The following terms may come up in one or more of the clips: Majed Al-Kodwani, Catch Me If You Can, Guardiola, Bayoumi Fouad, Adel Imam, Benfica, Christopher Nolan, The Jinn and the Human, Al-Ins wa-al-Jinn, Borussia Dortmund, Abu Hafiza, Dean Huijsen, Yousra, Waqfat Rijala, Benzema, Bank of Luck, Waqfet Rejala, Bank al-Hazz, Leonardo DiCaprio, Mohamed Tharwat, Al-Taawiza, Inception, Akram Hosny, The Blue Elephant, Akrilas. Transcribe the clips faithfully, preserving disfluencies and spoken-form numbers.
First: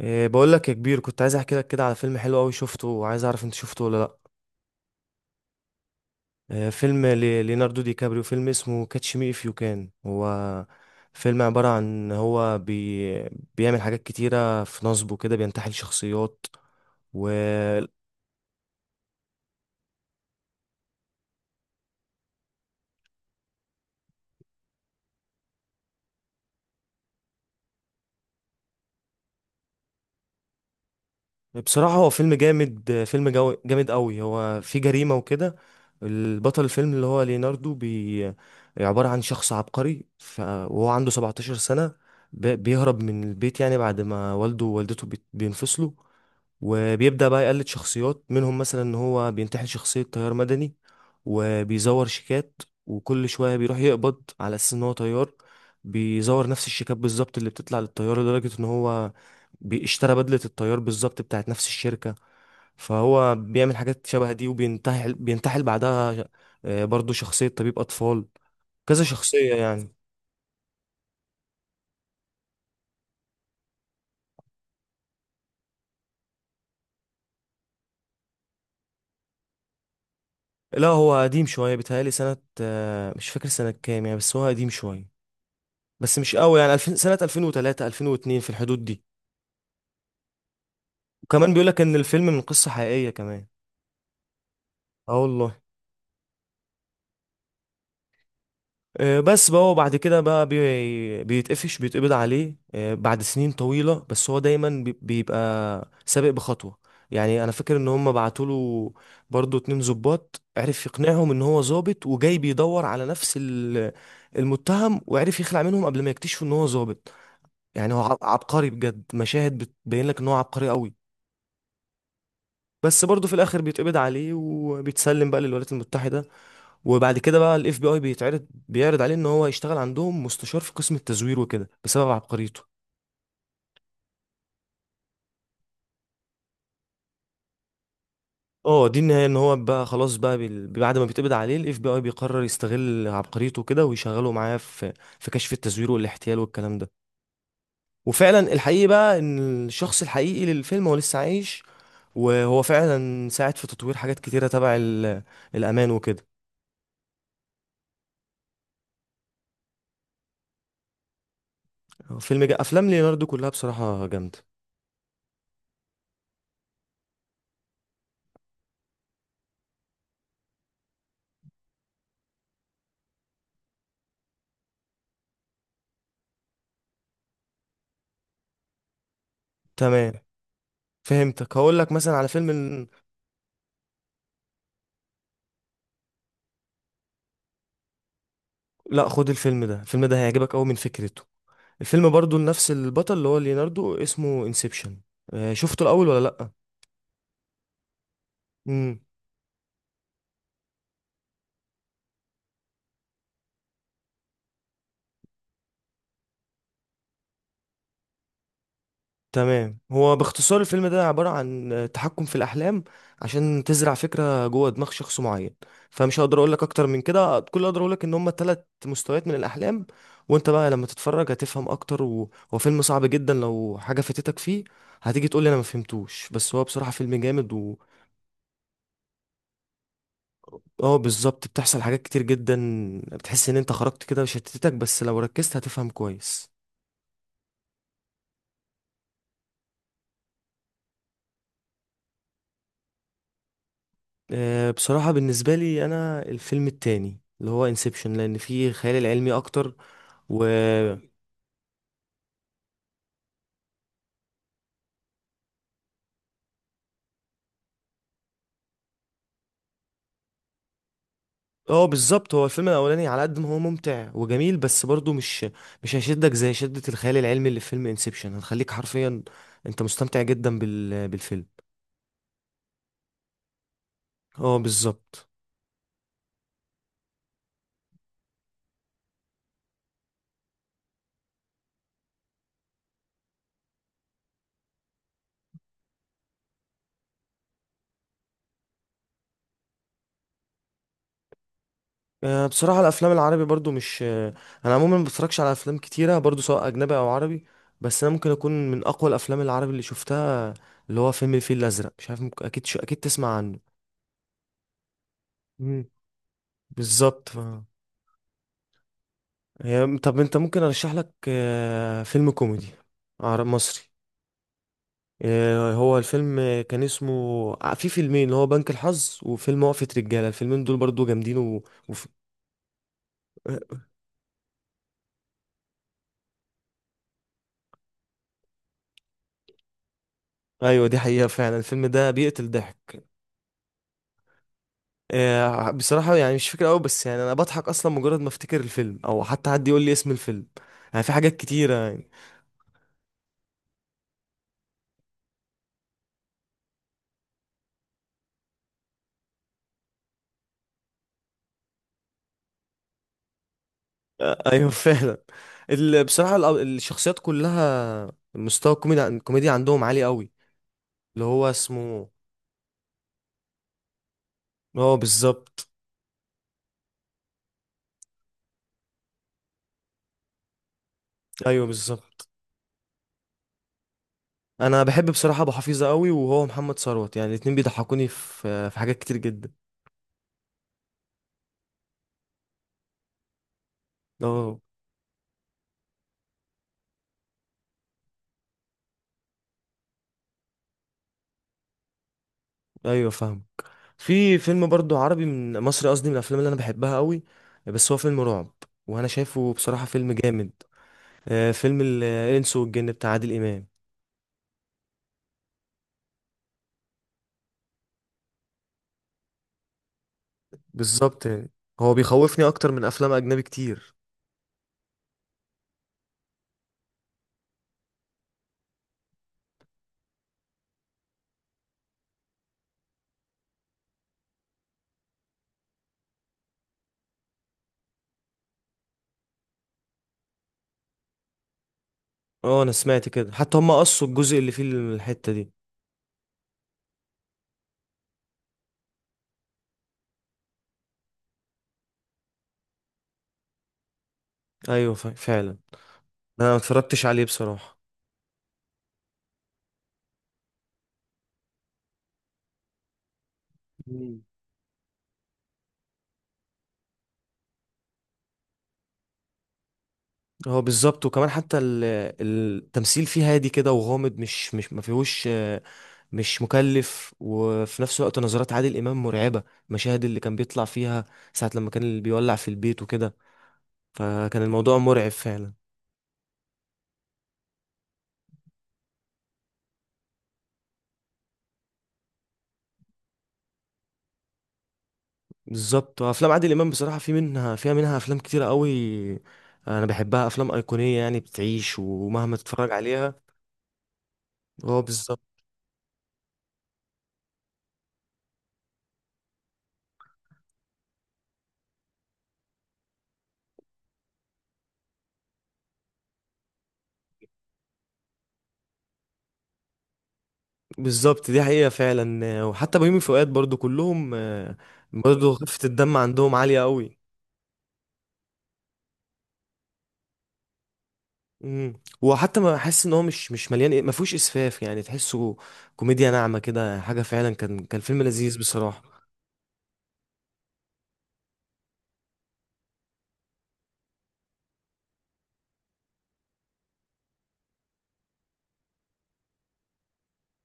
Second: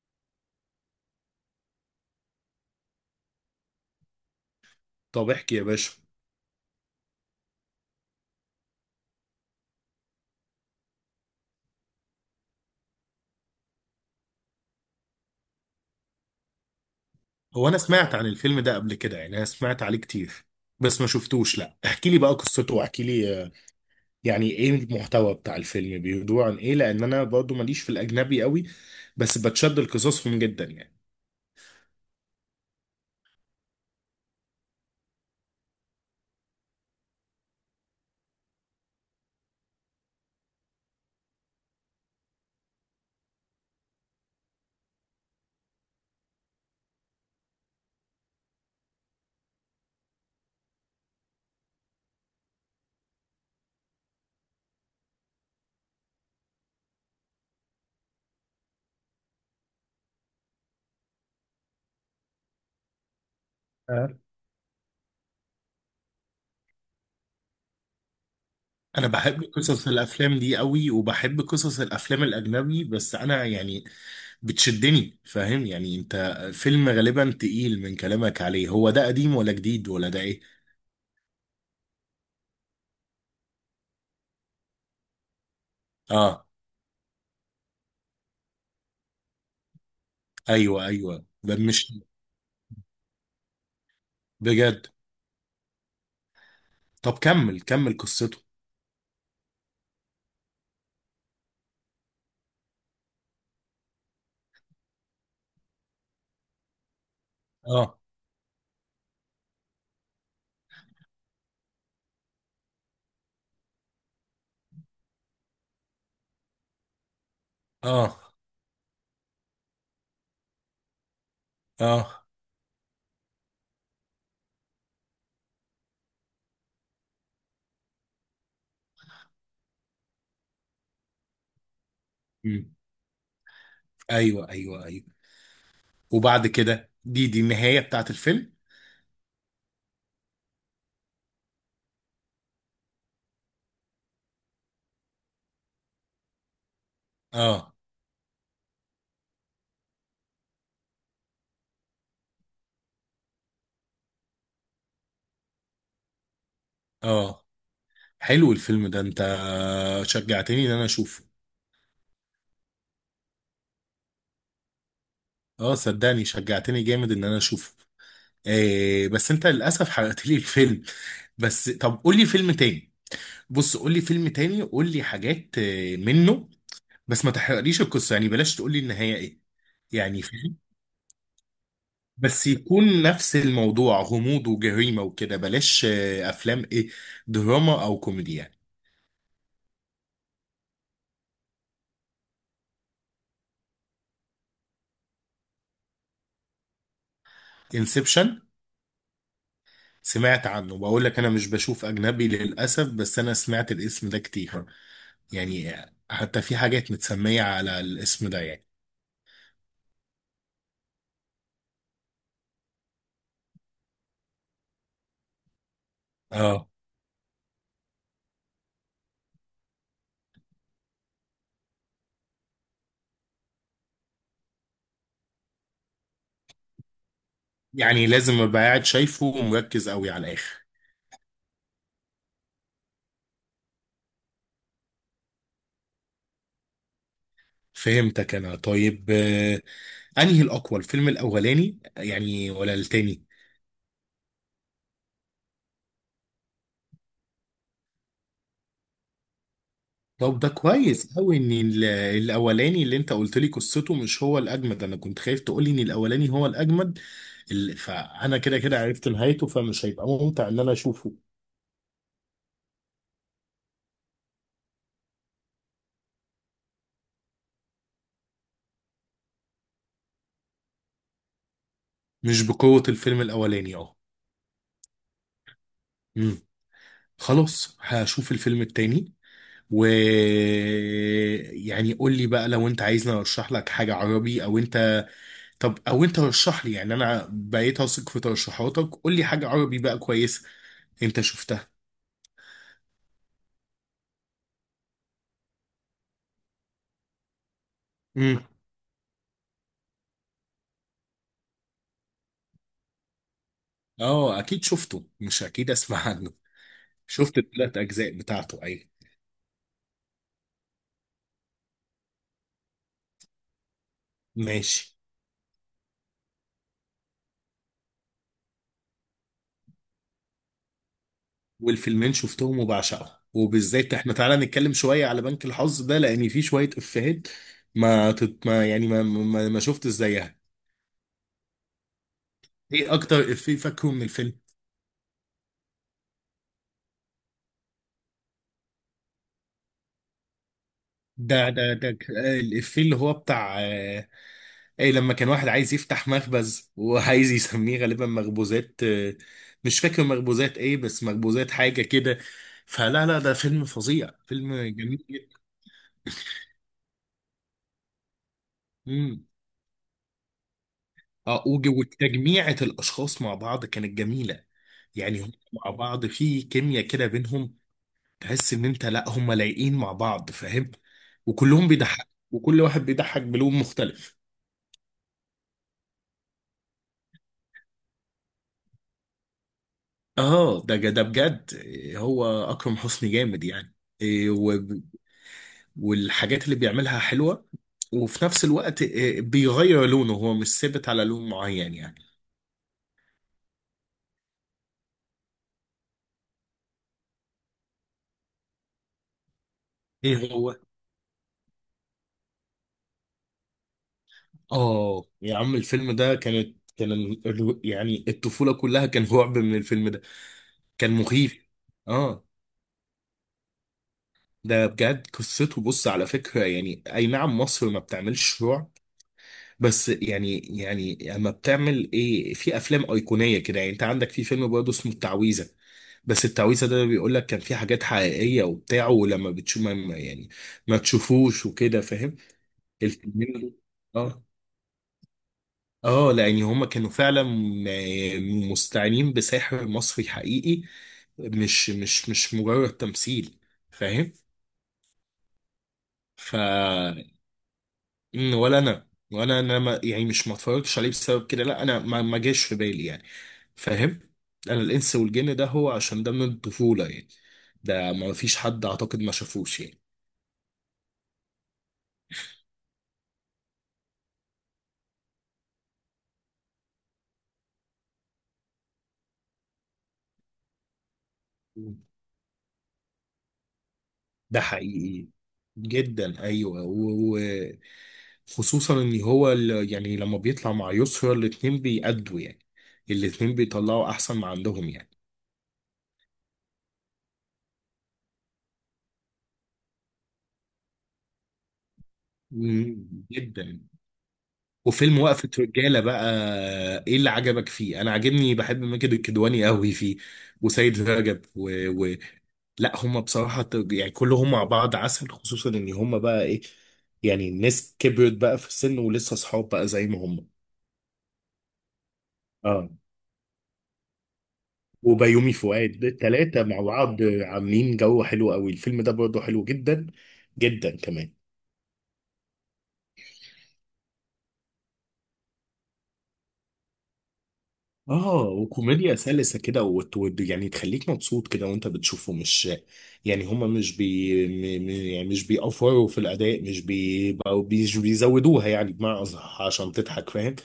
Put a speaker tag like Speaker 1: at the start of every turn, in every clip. Speaker 1: إيه بقول لك يا كبير، كنت عايز احكي لك كده على فيلم حلو قوي شفته، وعايز اعرف انت شفته ولا لا.
Speaker 2: طب احكي يا باشا.
Speaker 1: إيه فيلم ل- ليوناردو دي كابريو، فيلم اسمه كاتش مي اف يو كان. هو فيلم عبارة عن هو بي بيعمل حاجات كتيرة في نصبه كده، بينتحل شخصيات.
Speaker 2: هو انا سمعت عن الفيلم ده قبل كده، يعني انا سمعت عليه كتير بس ما شفتوش. لا احكي لي بقى قصته واحكي لي، آه، يعني ايه المحتوى بتاع الفيلم، بيدور عن ايه؟ لان انا برضو ماليش في الاجنبي قوي بس بتشد لقصصهم جدا يعني.
Speaker 1: بصراحة هو فيلم جامد، فيلم جو جامد قوي، هو فيه جريمة وكده. البطل الفيلم اللي هو ليناردو بي عبارة عن شخص عبقري ف... وهو عنده 17 سنة. ب... بيهرب من البيت يعني بعد ما والده ووالدته بي... بينفصلوا. وبيبدأ بقى يقلد شخصيات منهم، مثلا ان هو بينتحل شخصية طيار مدني، وبيزور شيكات، وكل شوية بيروح يقبض على اساس ان هو طيار. بيزور نفس الشيكات بالظبط اللي بتطلع للطيار، لدرجة ان هو بيشترى بدلة الطيار بالظبط بتاعت نفس الشركة. فهو بيعمل حاجات
Speaker 2: أه.
Speaker 1: شبه دي، وبينتحل بينتحل بعدها آه، برضو شخصية طبيب أطفال، كذا
Speaker 2: انا بحب
Speaker 1: شخصية
Speaker 2: قصص
Speaker 1: يعني.
Speaker 2: الافلام دي قوي وبحب قصص الافلام الاجنبي، بس انا يعني بتشدني، فاهم؟ يعني انت فيلم غالبا تقيل من كلامك عليه. هو ده قديم ولا جديد ولا ده ايه؟
Speaker 1: لا هو قديم شوية، بيتهيألي سنة، آه، مش فاكر سنة كام يعني، بس هو قديم شوية، بس مش
Speaker 2: اه،
Speaker 1: قوي، يعني ألفين سنة ألفين وثلاثة ألفين واثنين في الحدود دي.
Speaker 2: ايوه ايوه،
Speaker 1: وكمان
Speaker 2: ده
Speaker 1: بيقول لك
Speaker 2: مش
Speaker 1: ان الفيلم من قصة حقيقية كمان.
Speaker 2: بجد؟
Speaker 1: اه والله.
Speaker 2: طب كمل كمل قصته.
Speaker 1: آه، بس بقى هو بعد كده بقى بي... بيتقفش بيتقبض عليه آه، بعد سنين طويلة، بس هو دايما بي- بيبقى سابق بخطوة. يعني انا فاكر ان
Speaker 2: اه
Speaker 1: هم بعتوا له برضه اتنين ظباط، عرف يقنعهم ان هو ظابط وجاي بيدور على نفس ال- المتهم، وعرف يخلع منهم قبل ما يكتشفوا ان هو ظابط. يعني هو ع-
Speaker 2: اه
Speaker 1: عبقري بجد، مشاهد بتبين لك ان هو عبقري قوي.
Speaker 2: اه.
Speaker 1: بس برضه في الاخر بيتقبض عليه، وبيتسلم بقى للولايات المتحده. وبعد كده بقى الاف بي اي بيتعرض بيعرض عليه ان هو يشتغل عندهم مستشار في قسم التزوير وكده، بسبب عبقريته.
Speaker 2: مم. ايوه ايوه ايوه. وبعد كده دي دي النهايه بتاعت الفيلم؟
Speaker 1: اه دي النهايه، ان هو بقى خلاص بقى بال- بعد ما بيتقبض عليه الاف بي اي بيقرر يستغل عبقريته كده، ويشغله معاه في في كشف التزوير والاحتيال والكلام ده.
Speaker 2: اه
Speaker 1: وفعلا الحقيقي بقى ان الشخص الحقيقي للفيلم هو لسه عايش، وهو فعلا ساعد في تطوير حاجات كتيره تبع ال- الامان وكده.
Speaker 2: اه، حلو الفيلم ده، انت شجعتني ان انا اشوفه.
Speaker 1: فيلم جا... افلام ليوناردو كلها بصراحه جامده.
Speaker 2: اه صدقني شجعتني جامد ان انا اشوفه. آه، بس انت للاسف حرقت لي الفيلم. بس طب قول لي فيلم تاني. بص قول لي فيلم تاني، قول لي حاجات آه، منه. بس ما تحرقليش القصه يعني، بلاش تقول لي النهايه ايه.
Speaker 1: تمام،
Speaker 2: يعني.
Speaker 1: فهمتك، هقول لك مثلا على
Speaker 2: بس
Speaker 1: فيلم ال-
Speaker 2: يكون نفس الموضوع غموض وجريمة وكده، بلاش آه، أفلام إيه، دراما أو كوميدي يعني.
Speaker 1: لا، خد الفيلم ده، الفيلم ده هيعجبك قوي من فكرته. الفيلم برضو لنفس البطل اللي هو ليوناردو، اسمه انسبشن. شفته الاول ولا لا؟
Speaker 2: انسبشن؟
Speaker 1: امم.
Speaker 2: سمعت عنه، بقول لك أنا مش بشوف أجنبي للأسف بس أنا سمعت الاسم ده كتير، يعني آه، حتى في حاجات متسمية على الاسم ده يعني.
Speaker 1: تمام، هو باختصار الفيلم ده عبارة عن آه، تحكم في الاحلام، عشان تزرع فكرة جوه دماغ شخص معين. فمش هقدر اقول لك
Speaker 2: اه.
Speaker 1: اكتر من كده، كل اللي اقدر اقول لك ان هم ثلاث مستويات من الاحلام. وانت بقى لما تتفرج هتفهم اكتر و... هو فيلم صعب جدا، لو حاجة فاتتك فيه هتيجي تقول لي انا ما فهمتوش، بس هو بصراحة فيلم جامد.
Speaker 2: يعني لازم أبقى قاعد شايفه ومركز قوي على الآخر؟
Speaker 1: اه بالظبط، بتحصل حاجات كتير جدا، بتحس ان انت خرجت كده وشتتك، بس لو ركزت هتفهم كويس.
Speaker 2: فهمتك أنا، طيب آه، أنهي الأقوى، الفيلم الأولاني يعني ولا التاني؟
Speaker 1: آه، بصراحة بالنسبة لي انا، الفيلم التاني اللي هو انسبشن، لان فيه خيال العلمي اكتر
Speaker 2: طب
Speaker 1: و
Speaker 2: ده كويس قوي ان ال- الاولاني اللي انت قلت لي قصته مش هو الاجمد، انا كنت خايف تقول لي ان الاولاني هو الاجمد. ال- فانا كده كده عرفت نهايته فمش هيبقى ممتع ان انا اشوفه.
Speaker 1: اه بالظبط، هو الفيلم الاولاني على قد ما هو ممتع وجميل، بس برضه مش مش هيشدك زي شدة الخيال العلمي اللي في فيلم انسبشن، هتخليك حرفيا انت مستمتع جدا بال... بالفيلم.
Speaker 2: مش بقوة الفيلم الاولاني، اه.
Speaker 1: اه بالظبط.
Speaker 2: امم. خلاص هشوف الفيلم التاني. و يعني قول لي بقى لو انت عايزني ارشح لك حاجة عربي او انت، طب او انت رشح لي، يعني انا بقيت اثق في ترشيحاتك، قول لي حاجة عربي بقى كويسة انت شفتها.
Speaker 1: آه، بصراحة الأفلام العربي برضو مش آه، أنا عموما ما بتفرجش على أفلام كتيرة برضو، سواء أجنبي أو عربي. بس أنا ممكن أكون من أقوى الأفلام العربي اللي شفتها، اللي هو فيلم الفيل الأزرق. مش عارف، ممكن أكيد شو... أكيد تسمع عنه.
Speaker 2: اه اكيد شفته، مش اكيد
Speaker 1: مم.
Speaker 2: اسمع عنه.
Speaker 1: بالظبط ف-
Speaker 2: شفت الثلاث اجزاء بتاعته، ايوه.
Speaker 1: هي- طب أنت، ممكن أرشح لك آه، فيلم كوميدي عربي مصري.
Speaker 2: ماشي.
Speaker 1: آه، هو الفيلم، آه، كان اسمه، آه، في فيلمين اللي هو بنك الحظ وفيلم وقفة رجالة، الفيلم الفيلمين دول برضو جامدين و... وف...
Speaker 2: والفيلمين شفتهم وبعشقهم،
Speaker 1: آه،
Speaker 2: وبالذات احنا تعالى نتكلم شويه على بنك الحظ ده لان فيه شويه افيهات. ما, تت... ما يعني ما ما, ما شفت زيها.
Speaker 1: أيوة دي حقيقة، فعلا الفيلم ده بيقتل
Speaker 2: ايه
Speaker 1: ضحك.
Speaker 2: اكتر افيه فاكره من الفيلم؟
Speaker 1: آه، بصراحة يعني مش فاكر قوي، بس يعني انا بضحك اصلا مجرد ما افتكر الفيلم، او حتى حد يقول لي اسم الفيلم، يعني في حاجات
Speaker 2: ده
Speaker 1: كتيرة
Speaker 2: ده ده
Speaker 1: يعني.
Speaker 2: ك- آه، الافيه اللي هو بتاع اي لما كان واحد عايز يفتح مخبز وعايز يسميه غالبا مخبوزات، آه، مش فاكر مخبوزات ايه، بس مخبوزات حاجه كده. فلا لا ده فيلم فظيع،
Speaker 1: آه،
Speaker 2: فيلم
Speaker 1: ايوه،
Speaker 2: جميل
Speaker 1: فعلا.
Speaker 2: جدا.
Speaker 1: ال- بصراحة الأب- الشخصيات كلها، مستوى الكوميديا
Speaker 2: امم.
Speaker 1: الكوميديا عندهم عالي قوي. اللي
Speaker 2: اه
Speaker 1: هو
Speaker 2: وج-
Speaker 1: اسمه،
Speaker 2: وتجميعة الاشخاص مع بعض كانت جميله.
Speaker 1: هو
Speaker 2: يعني هم
Speaker 1: بالظبط.
Speaker 2: مع بعض في كيمياء كده بينهم، تحس ان انت لا هم لايقين مع بعض، فاهم.
Speaker 1: ايوه
Speaker 2: وكلهم بيضحك
Speaker 1: بالظبط.
Speaker 2: وكل واحد بيضحك بلون مختلف.
Speaker 1: انا بحب بصراحة ابو حفيظة قوي، وهو محمد ثروت، يعني الاتنين بيضحكوني في في حاجات كتير جدا.
Speaker 2: اه ده ده بجد إيه، هو اكرم حسني جامد يعني.
Speaker 1: اه
Speaker 2: والحاجات اللي بيعملها حلوة، وفي نفس الوقت آه، بيغير لونه، هو مش ثابت على لون معين يعني.
Speaker 1: ايوه فاهم. في فيلم برضو عربي من مصري قصدي، من الافلام اللي انا بحبها قوي، بس هو فيلم رعب، وانا شايفه بصراحة فيلم
Speaker 2: ايه
Speaker 1: جامد.
Speaker 2: هو؟
Speaker 1: آه، فيلم ال- الانس والجن بتاع عادل امام.
Speaker 2: اه يا عم، الفيلم ده كانت كان ال- ال- يعني الطفولة كلها كان رعب من الفيلم ده. كان
Speaker 1: بالظبط
Speaker 2: مخيف.
Speaker 1: يعني، هو
Speaker 2: اه
Speaker 1: بيخوفني اكتر من افلام اجنبي كتير.
Speaker 2: ده بجد قصته، بص على فكرة يعني، اي نعم مصر ما بتعملش رعب، بس يعني يعني اما بتعمل ايه في افلام ايقونيه كده يعني. انت عندك في فيلم برضه اسمه التعويذه، بس التعويذه ده بيقول لك كان في حاجات حقيقيه وبتاع، ولما بتشوف ما ما- يعني ما تشوفوش وكده، فاهم.
Speaker 1: اه انا سمعت كده،
Speaker 2: الفيلمين دول.
Speaker 1: حتى هم قصوا
Speaker 2: اه
Speaker 1: الجزء اللي فيه الحتة دي.
Speaker 2: اه لان هما كانوا فعلا م- مستعينين بساحر مصري حقيقي، مش مش مش مجرد تمثيل،
Speaker 1: ايوه ف- فعلا. انا ما اتفرجتش
Speaker 2: فاهم.
Speaker 1: عليه بصراحة.
Speaker 2: مم، ولا انا، وانا انا ما يعني، مش ما اتفرجتش عليه بسبب كده، لا انا ما ما جاش في بالي يعني، فاهم.
Speaker 1: مم.
Speaker 2: انا الانس والجن ده، هو عشان ده من الطفوله يعني، ده ما فيش حد اعتقد ما شافوش يعني.
Speaker 1: هو بالظبط، وكمان حتى ال- التمثيل فيه هادي كده وغامض، مش مش ما فيهوش، آه، مش مكلف، وفي نفس الوقت نظرات عادل امام مرعبه، المشاهد اللي كان بيطلع فيها ساعه لما كان اللي بيولع في البيت وكده،
Speaker 2: ده
Speaker 1: فكان الموضوع
Speaker 2: حقيقي
Speaker 1: مرعب فعلا.
Speaker 2: جدا ايوه. وخصوصا ان هو ال- يعني لما بيطلع مع يسرا، الاتنين بيأدوا يعني، الاتنين بيطلعوا احسن ما عندهم يعني.
Speaker 1: بالظبط، وافلام عادل امام بصراحه في منها فيها منها افلام كتيره قوي، انا بحبها افلام ايقونيه يعني بتعيش ومهما تتفرج
Speaker 2: مم،
Speaker 1: عليها.
Speaker 2: جدا.
Speaker 1: هو
Speaker 2: وفيلم
Speaker 1: بالظبط.
Speaker 2: وقفة رجالة بقى، ايه اللي عجبك فيه؟ انا عاجبني، بحب ماجد الكدواني قوي فيه، وسيد رجب و... و... لا هم بصراحة ت- يعني كلهم مع بعض عسل، خصوصا ان هم بقى ايه، يعني الناس كبرت بقى في السن ولسه صحاب بقى زي ما هم.
Speaker 1: بالظبط دي حقيقه فعلا،
Speaker 2: اه
Speaker 1: وحتى بيومي فؤاد برضو كلهم، آه،
Speaker 2: وبيومي
Speaker 1: برضو خفه
Speaker 2: فؤاد
Speaker 1: الدم عندهم
Speaker 2: التلاتة
Speaker 1: عاليه
Speaker 2: مع
Speaker 1: قوي.
Speaker 2: بعض عاملين جو حلو قوي، الفيلم ده برضه حلو جدا جدا كمان.
Speaker 1: امم. وحتى ما حاسس ان هو مش مش مليان، ما فيهوش اسفاف يعني، تحسه كوميديا ناعمه كده، حاجه فعلا، كان كان فيلم
Speaker 2: اه
Speaker 1: لذيذ بصراحه.
Speaker 2: وكوميديا سلسة كده، وت- وت- يعني تخليك مبسوط كده وانت بتشوفه، مش يعني هما مش بي م- م- يعني مش بيأفوروا في الأداء، مش بي بقوا- مش بيزودوها يعني بمعنى أصح عشان تضحك، فاهم.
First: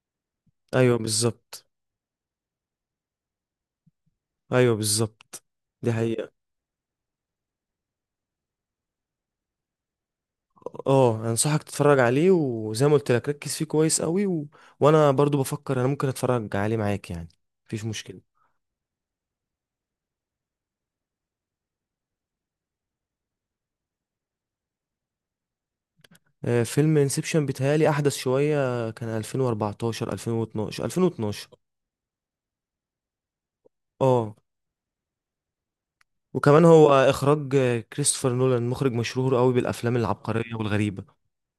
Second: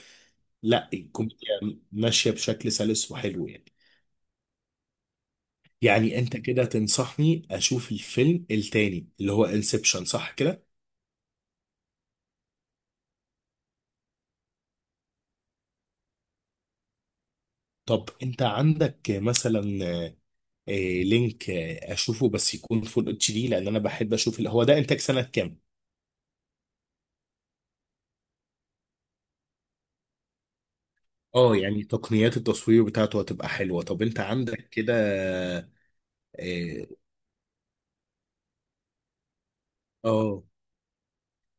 Speaker 2: لا
Speaker 1: ايوه
Speaker 2: الكوميديا
Speaker 1: بالظبط.
Speaker 2: ماشية بشكل سلس وحلو يعني.
Speaker 1: ايوه بالظبط، دي
Speaker 2: يعني
Speaker 1: حقيقه.
Speaker 2: انت كده تنصحني اشوف الفيلم التاني اللي هو انسبشن، صح كده؟
Speaker 1: اه انصحك تتفرج عليه، وزي ما قلت لك ركز فيه كويس قوي و... وانا برضو بفكر انا ممكن اتفرج عليه معاك يعني، مفيش
Speaker 2: طب
Speaker 1: مشكله.
Speaker 2: انت عندك مثلا آه، لينك آه، اشوفه، بس يكون فول اتش دي، لان انا بحب اشوف ال- هو ده انتاج سنة كام؟
Speaker 1: آه، فيلم انسبشن بيتهيألي احدث شويه، كان ألفين وأربعتاشر ألفين واتناشر ألفين واتناشر.
Speaker 2: اه يعني تقنيات التصوير بتاعته هتبقى حلوة، طب انت
Speaker 1: اه،
Speaker 2: عندك كده.
Speaker 1: وكمان
Speaker 2: اه.
Speaker 1: هو اخراج آه، كريستوفر نولان، مخرج مشهور قوي بالافلام
Speaker 2: آه.
Speaker 1: العبقريه والغريبه.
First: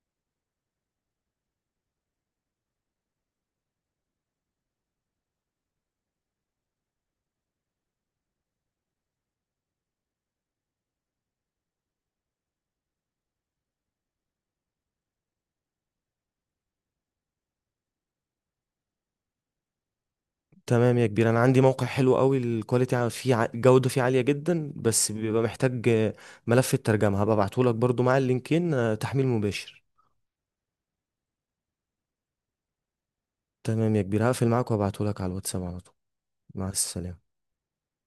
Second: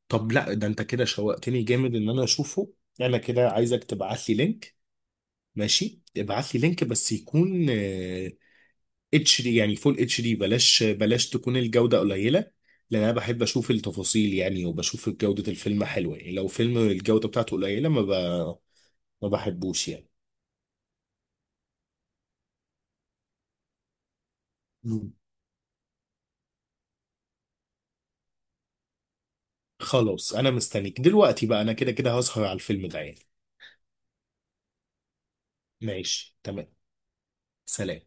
Speaker 2: طب لا ده انت كده شوقتني جامد ان انا اشوفه، انا كده عايزك تبعت لي لينك. ماشي، ابعت لي لينك بس يكون آه، اتش دي يعني فول اتش دي، بلاش بلاش تكون الجودة قليلة، لان انا بحب اشوف التفاصيل يعني، وبشوف جودة الفيلم حلوة يعني، لو فيلم الجودة بتاعته قليلة ما ب... ما بحبوش يعني.
Speaker 1: تمام يا كبير، انا عندي موقع حلو قوي، الكواليتي ع- فيه ع- الجوده فيه عاليه جدا، بس
Speaker 2: مم.
Speaker 1: بيبقى محتاج آه، ملف الترجمه، هبقى ابعته لك برضو مع اللينكين، آه، تحميل مباشر.
Speaker 2: خلاص، انا مستنيك دلوقتي بقى، انا كده كده هسهر على الفيلم ده يعني.
Speaker 1: تمام يا كبير، هقفل معاك وابعته لك على الواتساب على طول.
Speaker 2: ماشي
Speaker 1: مع
Speaker 2: تمام.
Speaker 1: السلامه.
Speaker 2: سلام.